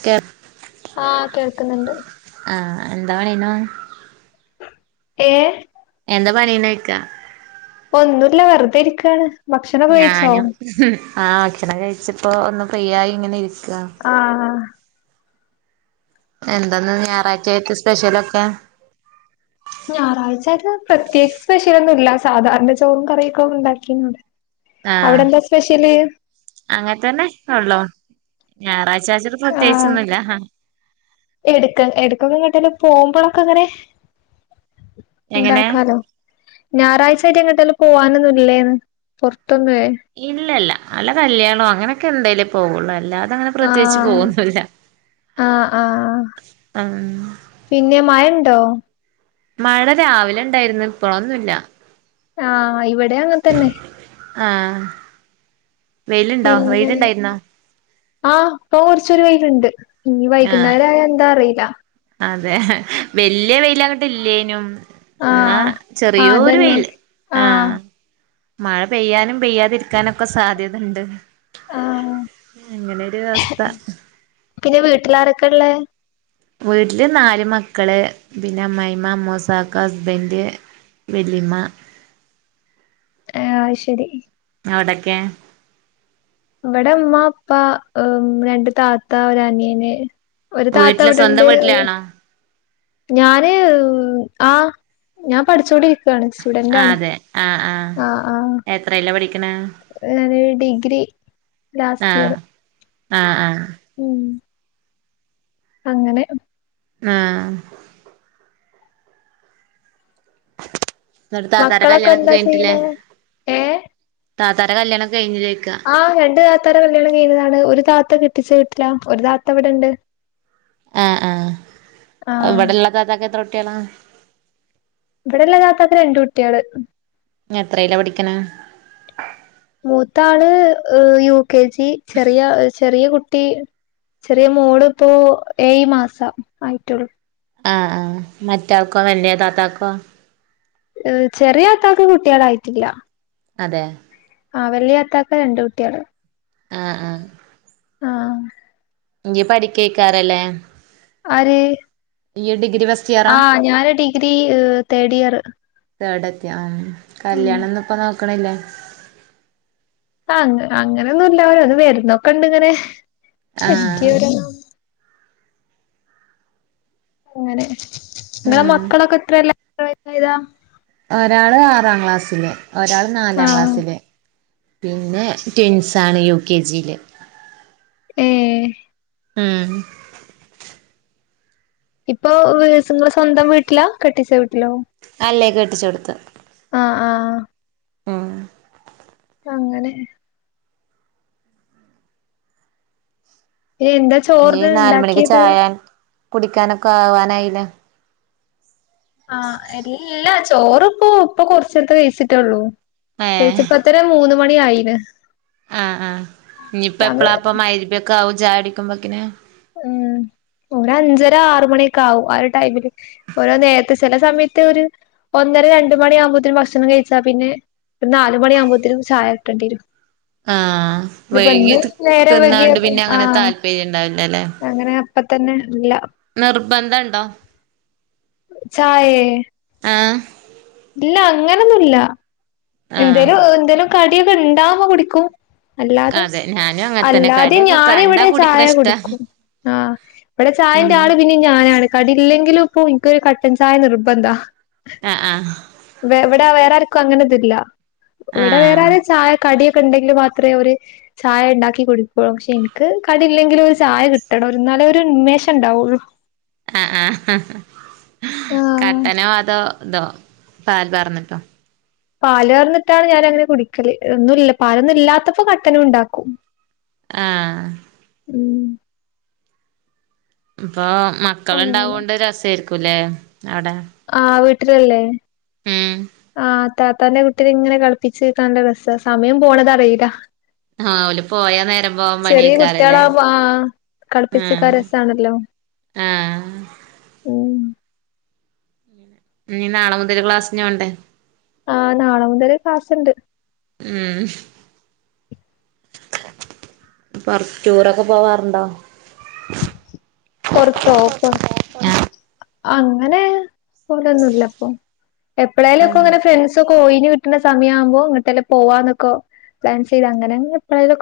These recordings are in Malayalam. ക്കെ ആഹ് കേൾക്കുന്നുണ്ട് ആഹ് എന്താ പണിയേണു ഏഹ് എന്താ പണീന്നോയ്ക്ക ഒന്നുല്ല വെറുതെ ഇരിക്കാണ് ഭക്ഷണം കഴിച്ചോ ഞാനും ആ ഭക്ഷണം കഴിച്ച് ഇപ്പോ ഒന്ന് ഫ്രീ ആയി ഇങ്ങനെ ഇരിക്ക ആഹ് എന്താന്ന് ഞായറാഴ്ചയായിട്ട് സ്പെഷ്യലൊക്കെ ഞായറാഴ്ചത് പ്രത്യകിച്ച് സ്പെഷ്യലൊന്നും ഇല്ല സാധാരണ ചോറും കറിയൊക്കൊ ഉണ്ടാക്കിന്ന് അവിടെന്താ സ്പെഷ്യല് അങ്ങനത്തന്നെ ഉള്ളോ ഞായറാഴ്ച്ച [unintelligible] ആഹ് പ്രത്യേകിച്ചൊന്നുല്ല എടുക്ക എടുക്ക [unintelligible] പോകുമ്പളൊക്കെ അങ്ങനെ എങ്ങനെ ഉണ്ടാക്കാലോ ഞായറാഴ്ച്ച ആയിട്ട് എങ്ങോട്ടേലും പോവാനൊന്നും ഇല്ലേന്ന് പുറത്തൊന്നുവേ ഇല്ലല്ല അല്ല കല്യാണോ അങ്ങനെക്കെ എന്തേലേ പോവുള്ളൂ അല്ലാ അങ്ങനെ പ്രത്യേകിച്ച് ആഹ് പോകുന്നില്ല ആഹ് ആഹ് ഉം പിന്നെ മയണ്ടോ മഴ രാവിലെ ഉണ്ടായിരുന്നു ഇപ്പളൊന്നുല്ല ആഹ് ഇവിടെ അങ്ങനെ തന്നെ ആഹ് വെയിലുണ്ടോ പിന്നെ വെയിലുണ്ടായിരുന്നോ ആ ഇപ്പൊ കുറച്ചൊരു വെയിലുണ്ട് ഇനി ആഹ് വൈകുന്നേരം ആയ എന്താ അറിയില്ല അതെ വല്യ വെയിലവിടെ ഇല്ലേനും എന്നാ ആഹ് ആഹ് ചെറിയോരു അതന്നെ വെയില് ആഹ് മഴ പെയ്യാനും പെയ്യാതിരിക്കാനൊക്കെ സാധ്യത ഇണ്ട് ആഹ് അങ്ങനൊരു അവസ്ഥ പിന്നെ വീട്ടിലാരൊക്കെ ഇള്ളേ വീട്ടില് നാല് മക്കള് പിന്നെ അമ്മയിമ്മ അമ്മൂസാക്ക ഹസ്ബന്റ് വല്ലിമ്മ ആഹ് അയ് ശരി അവ്ടെക്കെ വെട മ്മ പ്പ എ രണ്ട് താത്ത ഒരനിയന് ഒര് താത്ത വീട്ടില് സ്വന്തം വ്ടണ്ട് അ് വീട്ടിലാണോ ഞാന് ആഹ് ഞാം പഠിച്ചോണ്ടിരിക്കാണ് ശ് ആഹ് തെ ആ ആ എത്രേലാ പടിക്ക്ണെ? അ് ആന് ഡിഗ്രി ആഹ് ലാസ്‌റ്റിയർ ആഹ് ആ ഊം അങ്ങനെ ഉം ആഹ്. ന്ന്ട് താത്താന്റെ മക്കളൊക്കെ കല്ല്യാണൊക്ക എന്താ കയ്ഞ്ഞിട്ട്ല്ലേ? ചെയ്യണെ ഏഹ് താത്താടെ കല്ല്യാണം കയ്ഞ്ഞില്ലേയ്ക്ക ആഹ് രണ്ട് താത്താരെ കല്ല്യാണം കഴിഞ്ഞതാണ്. ഒര് താത്ത കെട്ടിച്ച വീട്ടിലാ ഒര് താത്ത വ്ടണ്ട്. ആ ആഹ് ആഹ് വെടള്ള താത്താക്കെത്രൊട്ട്യളാ? വെടള്ള താത്താക്ക് രണ്ടുട്ട്യേള് ഞെത്രേല പടിക്ക്ണെ? മൂത്താള് യു കെ ജി ചെറിയ ഇ ച് ചെറിയ കുട്ടി ചെറിയ മോള്പ്പോ ഏയ് മാസം ആയിട്ടെള്ളു ആ ആഹ് മറ്റാൾക്കോ? വല്ല്യ താത്താക്കോ? ഏ ചെറിയാത്താക്ക് കുട്ട്യളായിറ്റ്‌ല്ല. അതേ ആഹ് വല്യാത്താക്ക് രണ്ടുട്ട്യള് ആ ആഹ് ങ്ങി പടിക്കെയ്ക്കാറല്ലേ ആര്? യ്യി ഡിഗ്രി വസ് ആഹ് ഞാന് ഡിഗ്രി തേഡിയറ് തേടത്ത്യൊ ആഹ് കല്യാണൊ ന്നുപ്പനോക്ക്ണ്ല്ലെ? ആങ്ങ് അങ്ങനൊന്നുല്ലോരോന്ന് വെര്ന്നൊക്കണ്ട്ങ്ങനെ ആഹ് [inaudible] അങ്ങനെ ങ്ങള ഉം മക്കളൊക്കെ ത്രേലാ [unintelligible] ഒരാള് ആറാം ക്ലാസ്സില്. ഒരാള് ആ നാലാം ക്ലാസ്സില്. പിന്നെ ട്വിൻസാണ് യു കെ ജീല് ഏഹ് ഊം ഹ് ഇപ്പോ വ്സ് ങ്ങള് സ്വന്തം വീട്ട്ലാ? കെട്ടിച്ച വീട്ട്ലോ? അല്ലെ കെട്ടിച്ചോട്ത്ത് ആ ആ ആഹ് ഉം അങ്ങനേ യെന്ത ചോർന്ണ്ടാക്ക്യത്? കുടിക്കാനൊക്ക ആവാനായിലെ? ആഹ് അരില്ല ചോറ് പോ പ്പൊ കൊർച്ചെട്ത്ത് വെയ്ച്ചിറ്റേള്ളൂ ഏഹ് വെയ്ച്ചപ്പത്തരെ മൂന്ന് മണി ആയിന് ആ ആഹ് ഞ്ഞിപ്പെപ്പ്ളാ സമയം പ്പം മയ്രിബെക്കാഓ ചായടിക്കുമ്പക്ക്ന്? ആഹ് ഒരഞ്ചര ആറ്മണിയൊക്കാവും ആ ഒ ടൈമില് ഓരൊ നേര്ത്ത് സെല സമിയത്ത് ഒര്ഒന്നര രണ്ട് മണിയാമ്പത്തിനു ഭക്ഷണം കയ്ച്ചാ പിന്നെ ഒര്നാല് മണിയാമ്പത്തിനും ചായ ട്ടണ്ട്യരു ആഹ് വൈകിട്ട് നേരം വൈകിയ ത്‌ന്നാണ്ട് പിന്നങ്ങന ആഹ് താല്പര്യണ്ടാവ് ല്ലല്ലെ അങ്ങനെ അപ്പ തെന്നെ ല്ല ന്ർബ്ബന്ധണ്ടോ? ച്ചായേ? ആഹ് ഇല്ല അങ്ങനൊന്നുല്ല ആഹ് എന്തേലും എന്തേലും കടിയൊക്കെ ഇണ്ടാവ്മ്പോ കുടിക്കും അല്ലാതെ അതെ ഞാനും അങ്ങനെ തന്നെ അല്ലാതെ കടിയൊക്കെ കണ്ടാ ഞാനിവിടെ കുടിക്കണ ചായ ഇഷ്ടാ കുടിക്കും ആഹ് ഇവിടെ ചായന്റെ ആള് പിന്നിം ഞാനാണ് കടില്ലെങ്കിലും ഇപ്പോ ഇൻക്കൊരു കട്ടൻ ചായ നിർബന്ധാ അഹ് ആഹ് വ് ഇവിടെ വേറെ ആർക്കും അങ്ങനെതില്ല ഇവിടെ ആഹ് വേറാരും ചായ കടി ക്കെണ്ടെങ്കില് മാത്രേ ഓര് ചായിണ്ടാക്കി കുടിക്കുള്ളൂ പക്ഷെ എനിക്ക് കടിയില്ലെങ്കിലും ഒരു ചായ കിട്ടണം ഒരു എന്നാലെ ഒരു ഉന്മേഷം എണ്ടാവുള്ളൂ അഹ് ആഹ് ആഹ് കട്ടനോ അതോ ഇതോ പാൽ പകർന്നിട്ടൊ പാല് കർന്നിട്ടാണ് ഞാനങ്ങനെ കുടിക്കല് ഒന്നുല്ല പാലൊന്നും ഇല്ലാത്തപ്പോ കട്ടനുംണ്ടാക്കും ആഹ് ഉം ഇപ്പാ അങ്ങനെ മക്കളെണ്ടാവോണ്ട് രസായിരിക്കുംല്ലേ അവിടെ ആഹ് വീട്ടിലല്ലേ ഉം ആഹ് താത്താൻ്റെ കു ട്ടീനെ ഇങ്ങനെ കൾപ്പിച്ച്ക്കാന് നല്ലരസാ സമയം പോണതറിയില്ല ആഹ് ഓല് പോയാ നേരം പോവാൻ മടേക്കാരില്ലേ കളിപ്പിച്ചിക്കാ രസാണല്ലോ ആഹ് ഉം ഇഞ്ഞി നാളെ മുതല് ക്ലാസിനോണ്ടെ ആഹ് നാളെ മുതല് ക്ലാസ്ണ്ട് ഉം പൊർ ടൂറൊക്കെ പോവാറുണ്ടോ പൊറത്തോ പൊർ ആഹ് അങ്ങനെ പോവലൊന്നുല്ലപ്പൊ ആഹ് എപ്പളേലൊക്കെങ്ങനെ ഫ്രണ്ട് സ്കോയിനെ കിട്ടണ സമയാവുമ്പോ എങ്ങട്ടേലും പോവന്നൊക്കെ പ്ലാൻ ചെയ്ത് അങ്ങനെങ്ങനെ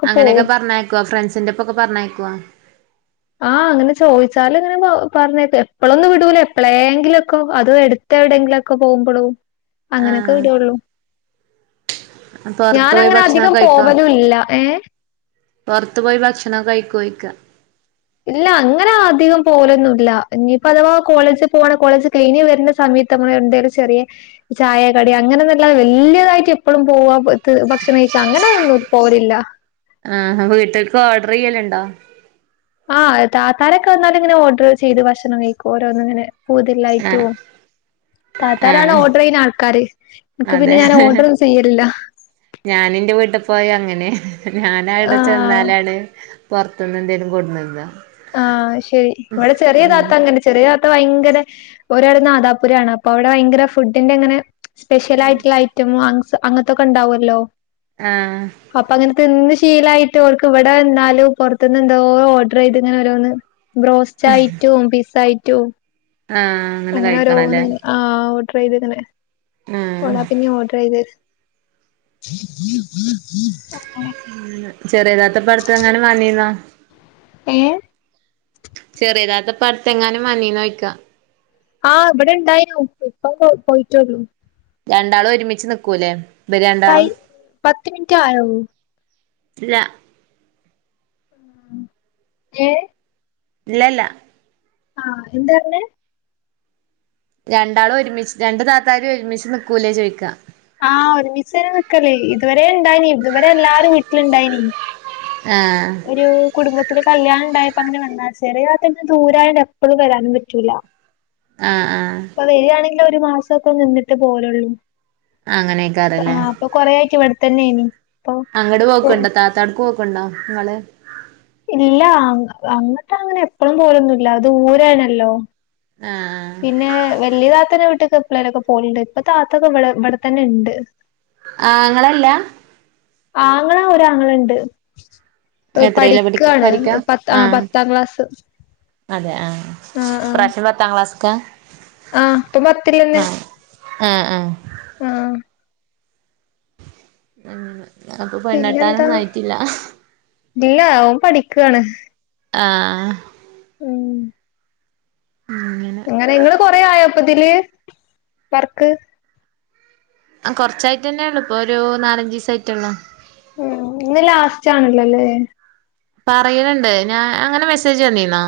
അങ്ങനെക്കെ പറഞ്ഞയ്ക്കോ ഫ്രണ്ട്സിന്റെപ്പൊക്കെ പറഞ്ഞയ്ക്ക്വ ആഹ് അങ്ങനെ ചോദിച്ചാല് ഇങ്ങനെ പ പറഞ്ഞേക്കും എപ്പളൊന്നും വിടൂല എപ്പളേങ്കിലും ക്കെ അതോ എടുത്ത് എവിടെയെങ്കിലു ഒക്കെ പോകുമ്പളും അങ്ങനക്കെ ആഹ് വിടൊള്ളു പൊറത്തു പോയ് ഞാനങ്ങനെ ഭക്ഷണൊക്കെ അധികം കഴിക്കൊ പോവലും ഇല്ല ഏഹ് പുറത്ത് പോയി ഭക്ഷണോക്കൈക്കോയ്ക്കാ ഇല്ല അങ്ങനാ അധികം പോവലൊന്നും ഇല്ല ഇനിയിപ്പോ അഥവാ കോളേജി പോവാണെ കോളേജ് കഴിഞ്ഞ് വരണ സമയത്ത് നമ്മൾ എന്തേലും ചെറിയ ചായ, കടി അങ്ങനെന്നല്ലാതെ വല്യതായിട്ട് എപ്പളും പോവാ ത് ഭക്ഷണംകഴിക്ക്യ അങ്ങനതൊന്നും പോകല്ലില്ല ആഹ് വീട്ടിക്ക് ഓർഡർ ചെയ്യലിണ്ടോ ആഹ് താത്തരേക്ക് വന്നാലും ഇങ്ങനെ ഓഡർ ചെയ്ത് ഭക്ഷണം കഴിക്കും ഓരോന്നിങ്ങനെ ആഹ് കൂടുതലായിറ്റും താത്താരാണ് ആഹ് ഓർഡർ ചെയ്യുന്ന ആൾക്കാര് എനിക്ക് പിന്നെ ഞാൻ ഓർഡറൊന്നും ചെയ്യലില്ല ഞാനിന്റെ വീട്ടിക്ക് പോയാ അങ്ങനെ ഞാനവിടെ ആഹ് ചെന്നാലാണ് പുറത്തുന്ന് എന്തെങ്കിലും കൊണ്ട്തരുന്ന ആഹ് ശരി ഇവിടെ ചെറിയ താത്ത അങ്ങനെ ചെറിയതാത്ത ഭയങ്കര ഒരാൾ നാദാപുരാണ് അപ്പൊ അവിടെ ഭയങ്കര ഫുഡിന്റെ ഇങ്ങനെ സ്പെഷ്യലായിട്ടിള്ള ഐറ്റമ് [unintelligible] അങ്ങത്തൊക്കെ ഇണ്ടാവല്ലോ ആഹ് അപ്പ അങ്ങനെ തിന്ന് ശീലായിട്ട് ഓൾക്ക് ഇവിടെ നിന്നാലും പുറത്തുന്ന് എന്തോ ഓർഡർ ചെയ്ത് ഇങ്ങനെ ഓരോന്ന് ബ്രോസ്റ്റായിറ്റും പിസ്സ ആയിറ്റും ആഹ് അങ്ങനെ അങ്ങനോരോന്ന് കഴിക്കണല്ലേ ആഹ് ഓർഡർ ചെയ്തിങ്ങനെ ആഹ് ഓളാ പിന്നെയും ഓർഡർ ചെയ്ത് ഹ ഹ ഹ ഹ ഉം ചെറിയതാത്ത ഇപ്പടുത്തെങ്ങാണം വന്നീന്നോ ഏ ചെറിയ താത്തപടുത്തെങ്ങാനും വ ന്ന നൊയ്ക്കാ ആഹ് ഇവിടെ ഇണ്ടായിരുന്നു ഇപ്പം പോയ്‌ പോയിറ്റൊള്ളു രണ്ടാളു ഒരുമിച്ച് നിക്കൂല്ലേ ഇബര് രണ്ടാളും. തായി പത്ത് മിനിറ്റ് ആയോ ഇല്ല എ ഇല്ലല്ല ആഹ എന്ത പറഞ്ഞെ രണ്ടാളും ഒരുമിച്ച് രണ്ട്താത്താരും ഒരുമിച്ച് നിക്കൂലേ ചോയിക്ക ആഹ ഒരുമിച്ച് തന്നെ നിക്കല് ഇതുവരെ ഇണ്ടായിനി ഇതുവരെ എല്ലാരും വീട്ടില് ഇണ്ടായിനി ആ.. ഹ് ഒരു കുടുംബത്തില്കല്യാണ ണ്ടായപ്പോ അങ്ങനെ വന്നതാ ചെറിയ താത്ത ന്നെ ദൂരായൊണ്ട് ട്ട് എപ്പളും വരാനും പറ്റൂല്ല ആഹ് ആഹ് ഇപ്പൊ വരിണെങ്കിലില് ഒരു മാസവൊക്കെ നിന്നിട്ട് പോലള്ളൂ അങ്ങനെയ്ക്കാരല്ലേ ആ പ്പൊ കൊറേ ആയിറ്റ് ഇവിടെത്തന്നെയിനി പ്പൊപ്പൊ ത്താട്ക്കോക്ക്ണ്ടോ ങ്ങള്ത ഇല്ല അങ്ങ് അങ്ങട്ടങ്ങനെ എപ്പളും പോലൊന്നുല്ല അത് ദൂരെണല്ലോ ആഹ് ആ പിന്നെ വലിയ താത്തന്റെ വീട്ട്ക്ക് എപ്പളേലൊക്കെ പോകലുണ്ട് ഇപ്പൊ താത്തത ഇവ്ടെ ഇവിടെത്തന്നെണ്ട് ആങ്ങളല്ല ആങ്ങളഒരാങ്ങളണ്ട് എത്രയിലാ പഠിക്ക പഠിക്കാണ് പഠിക്കാ പ ത് ആ ആഹ് പത്താം ക്ലാസ് അതെ ആഹ് പ്രാവശ്യം പത്താം ക്ലാസ്ക്കാ ആഹപ്പൊ പത്തിരിയന്നെ.... ആഹ് ആഹ് ആഹ് ആഹ് ഉം അപ്പൊ പിന്നെന്താ പെണ്ണേട്ടാനൊന്നും ആയിട്ടില്ല.. ഇല്ല. ഓൻ പഠിക്കാണ് ആആ.. ഹ് മ്മ് ഉ മ് അങ്ങനെ ഇങ്ങള് കൊറെ ആയപ്പതില് വർക്ക് ആഹ് കൊറച്ചായിറ്റെന്നെള്ളൂ ഇപ്പൊരു നാലഞ്ചിസായിറ്റൊള്ളൂ ഉം ഇന്ന് ലാസ്റ്റാണലല്ലല്ലേ പറയണിണ്ട് ഞാൻ അങ്ങനെ മെസ്സേജ് വന്നിനോ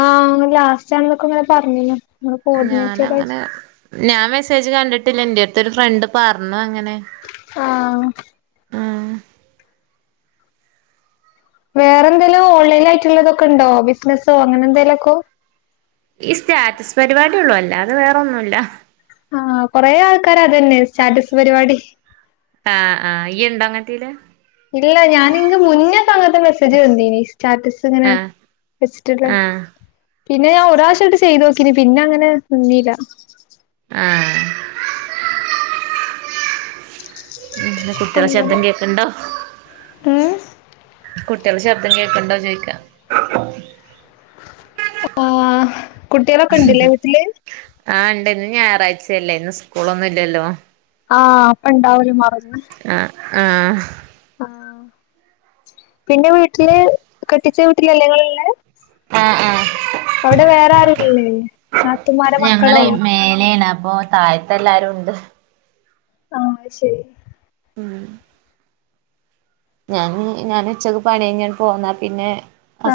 ആഹ് അങ്ങനെ ലാസ്റ്റ് അങ്ങനെ ഒക്കെ പറഞ്ഞിനു ഇങ്ങനെ കോർഡിനേറ്റർ ആയി- ഞാനങ്ങനെ ഞാൻ മെസ്സേജ് കണ്ടിട്ടില്ല എന്റെ അടുത്ത് ഒരു ഫ്രണ്ട് പറഞ്ഞു അങ്ങനെ- ആഹ് ആഹ് വേറെ എന്തേലും ഓൺലൈൻ ആയിട്ട് ഉള്ളതൊക്കെ ഉണ്ടോ ബിസിനസ്സോ അങ്ങനെ എന്തേലുമൊക്കെ ഈ സ്റ്റാറ്റസ് പരിപാടിയെള്ളൂ അല്ലേതെ വേറൊന്നുംയില്ല ആഹ് കൊറെ ആൾക്കാര് അത് തന്നെയാ സ്റ്റാറ്റസ് പരിപാടി- ആഹ് ആഹ് ഇയ്യ് ഇണ്ടോ അങ്ങനത്തേല് ഇല്ല ഞാന് ഇൻക്ക് മുന്നേ ഒക്കെ അങ്ങനത്തെ മെസ്സേജ് വന്നിനി സ്റ്റാറ്റസ് ഇങ്ങനെ- ആഹ് വെച്ചിട്ടല്ലേ ആഹ് പിന്നെ ഞാൻ ഒരു പ്രാവശ്യംയായിട്ട് ചെയ്തു നോക്കീന് പിന്നെ അങ്ങനെ നിന്നില്ല ആഹ് ഉം ഇന്ന് കുട്ടികളുടെ അങ്ങനെ ശബ്ദം കേൾക്കുണ്ടോ ഉം കുട്ടികൾടെ ശബ്ദം കേൾക്കുന്നുണ്ടോന്ന് ചോദിക്കുവാ [inaudible] ഓഹ് കുട്ടിയളൊക്കെ ഇണ്ട് ഇല്ലേ വീട്ടില് ആഹ് ഇണ്ട് ഇന്ന് ഞായറാഴ്ചയല്ലേ ഇന്ന് സ്കൂളൊന്നും ഇല്ലല്ലോ ആഹ് അപ്പ ഇണ്ടാവല് മറന്ന് ആഹ് ആഹ് ആഹ് പിന്നെ വീട്ടില് കെട്ടിച്ച വീട്ടിലല്ലെ നിങ്ങള്ള് ഇള്ളെ ആഹ് ആഹ് അവടെ വേറാരുല്ലേ നാത്തുമാരെ ഞങ്ങളെ മക്കളോ മേലെയാണ് അപ്പോ- താഴത്ത് എല്ലാരും ഉണ്ട് ആഹ് അത് ശരി ഉം ഞാൻ ഞാൻ ഉച്ചക്ക് പണി കഴിഞ്ഞ് ഇങ്ങ് പോന്ന പിന്നെ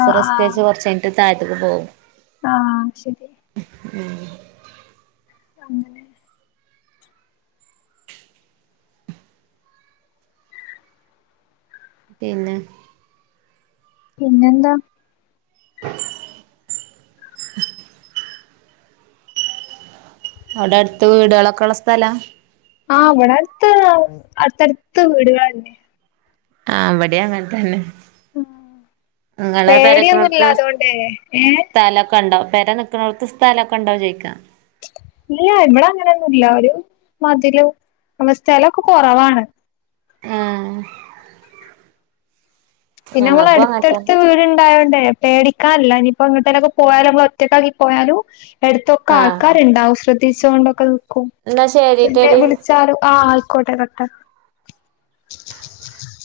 ആഹ് ആഹ് നിസ്കരിച്ചിട്ട് കൊറച്ച് കഴി ട്ട് താഴത്ത്ക്ക് പോകും ആഹ് അയ് ശരി ഉം എന്താ അങ്ങനെ പിന്നെ പിന്നെന്താ അവിടെ അടുത്ത് വീടുകളൊക്കെയുള്ള സ്ഥലാ ആഹ് ഇവിടെ അടുത്ത് അടുത്ത അടുത്ത് വീടുകൾ തന്നെ ആഹ് ഇവിടെയും അങ്ങനെ തന്നെ ഇങ്ങളെ പെര പേടിയൊന്നുല്ല നിക്ക്ണടുത്ത് അതുകൊണ്ടേ ഏഹ് സ്ഥലമൊക്കെ ഒണ്ടോ പെര നി നിക്കണട്ത് സ്ഥലൊക്കെ ഒണ്ടോ ചോയിക്കാ ഇല്ല ഇവിടെ അങ്ങനെയൊന്നുല്ല ഒരു മതിലു അമ സ്ഥലൊക്കെ കൊറവാണ്. ആഹ് പിന്നമ്മള് അടുത്തടുത്ത് അങ്ങനത്തന്നെ വീടി ണ്ടായോണ്ടേ പേടിക്കാനില്ല ഇനിയിപ്പോ എങ്ങട്ടേലൊക്കെ പോയാലും നമ്മളൊറ്റക്കാക്കി പോയാലും അടുത്തൊക്കെ ആഹ് ആൾക്കാരിണ്ടാവും ശ്രദ്ധിച്ചോണ്ടൊക്കെ നിക്കും എന്നാ പിന്നെ ശരിട്ടെടി വിളി ച്ചാലും ആഹ് ആയിക്കോട്ടെ കട്ട്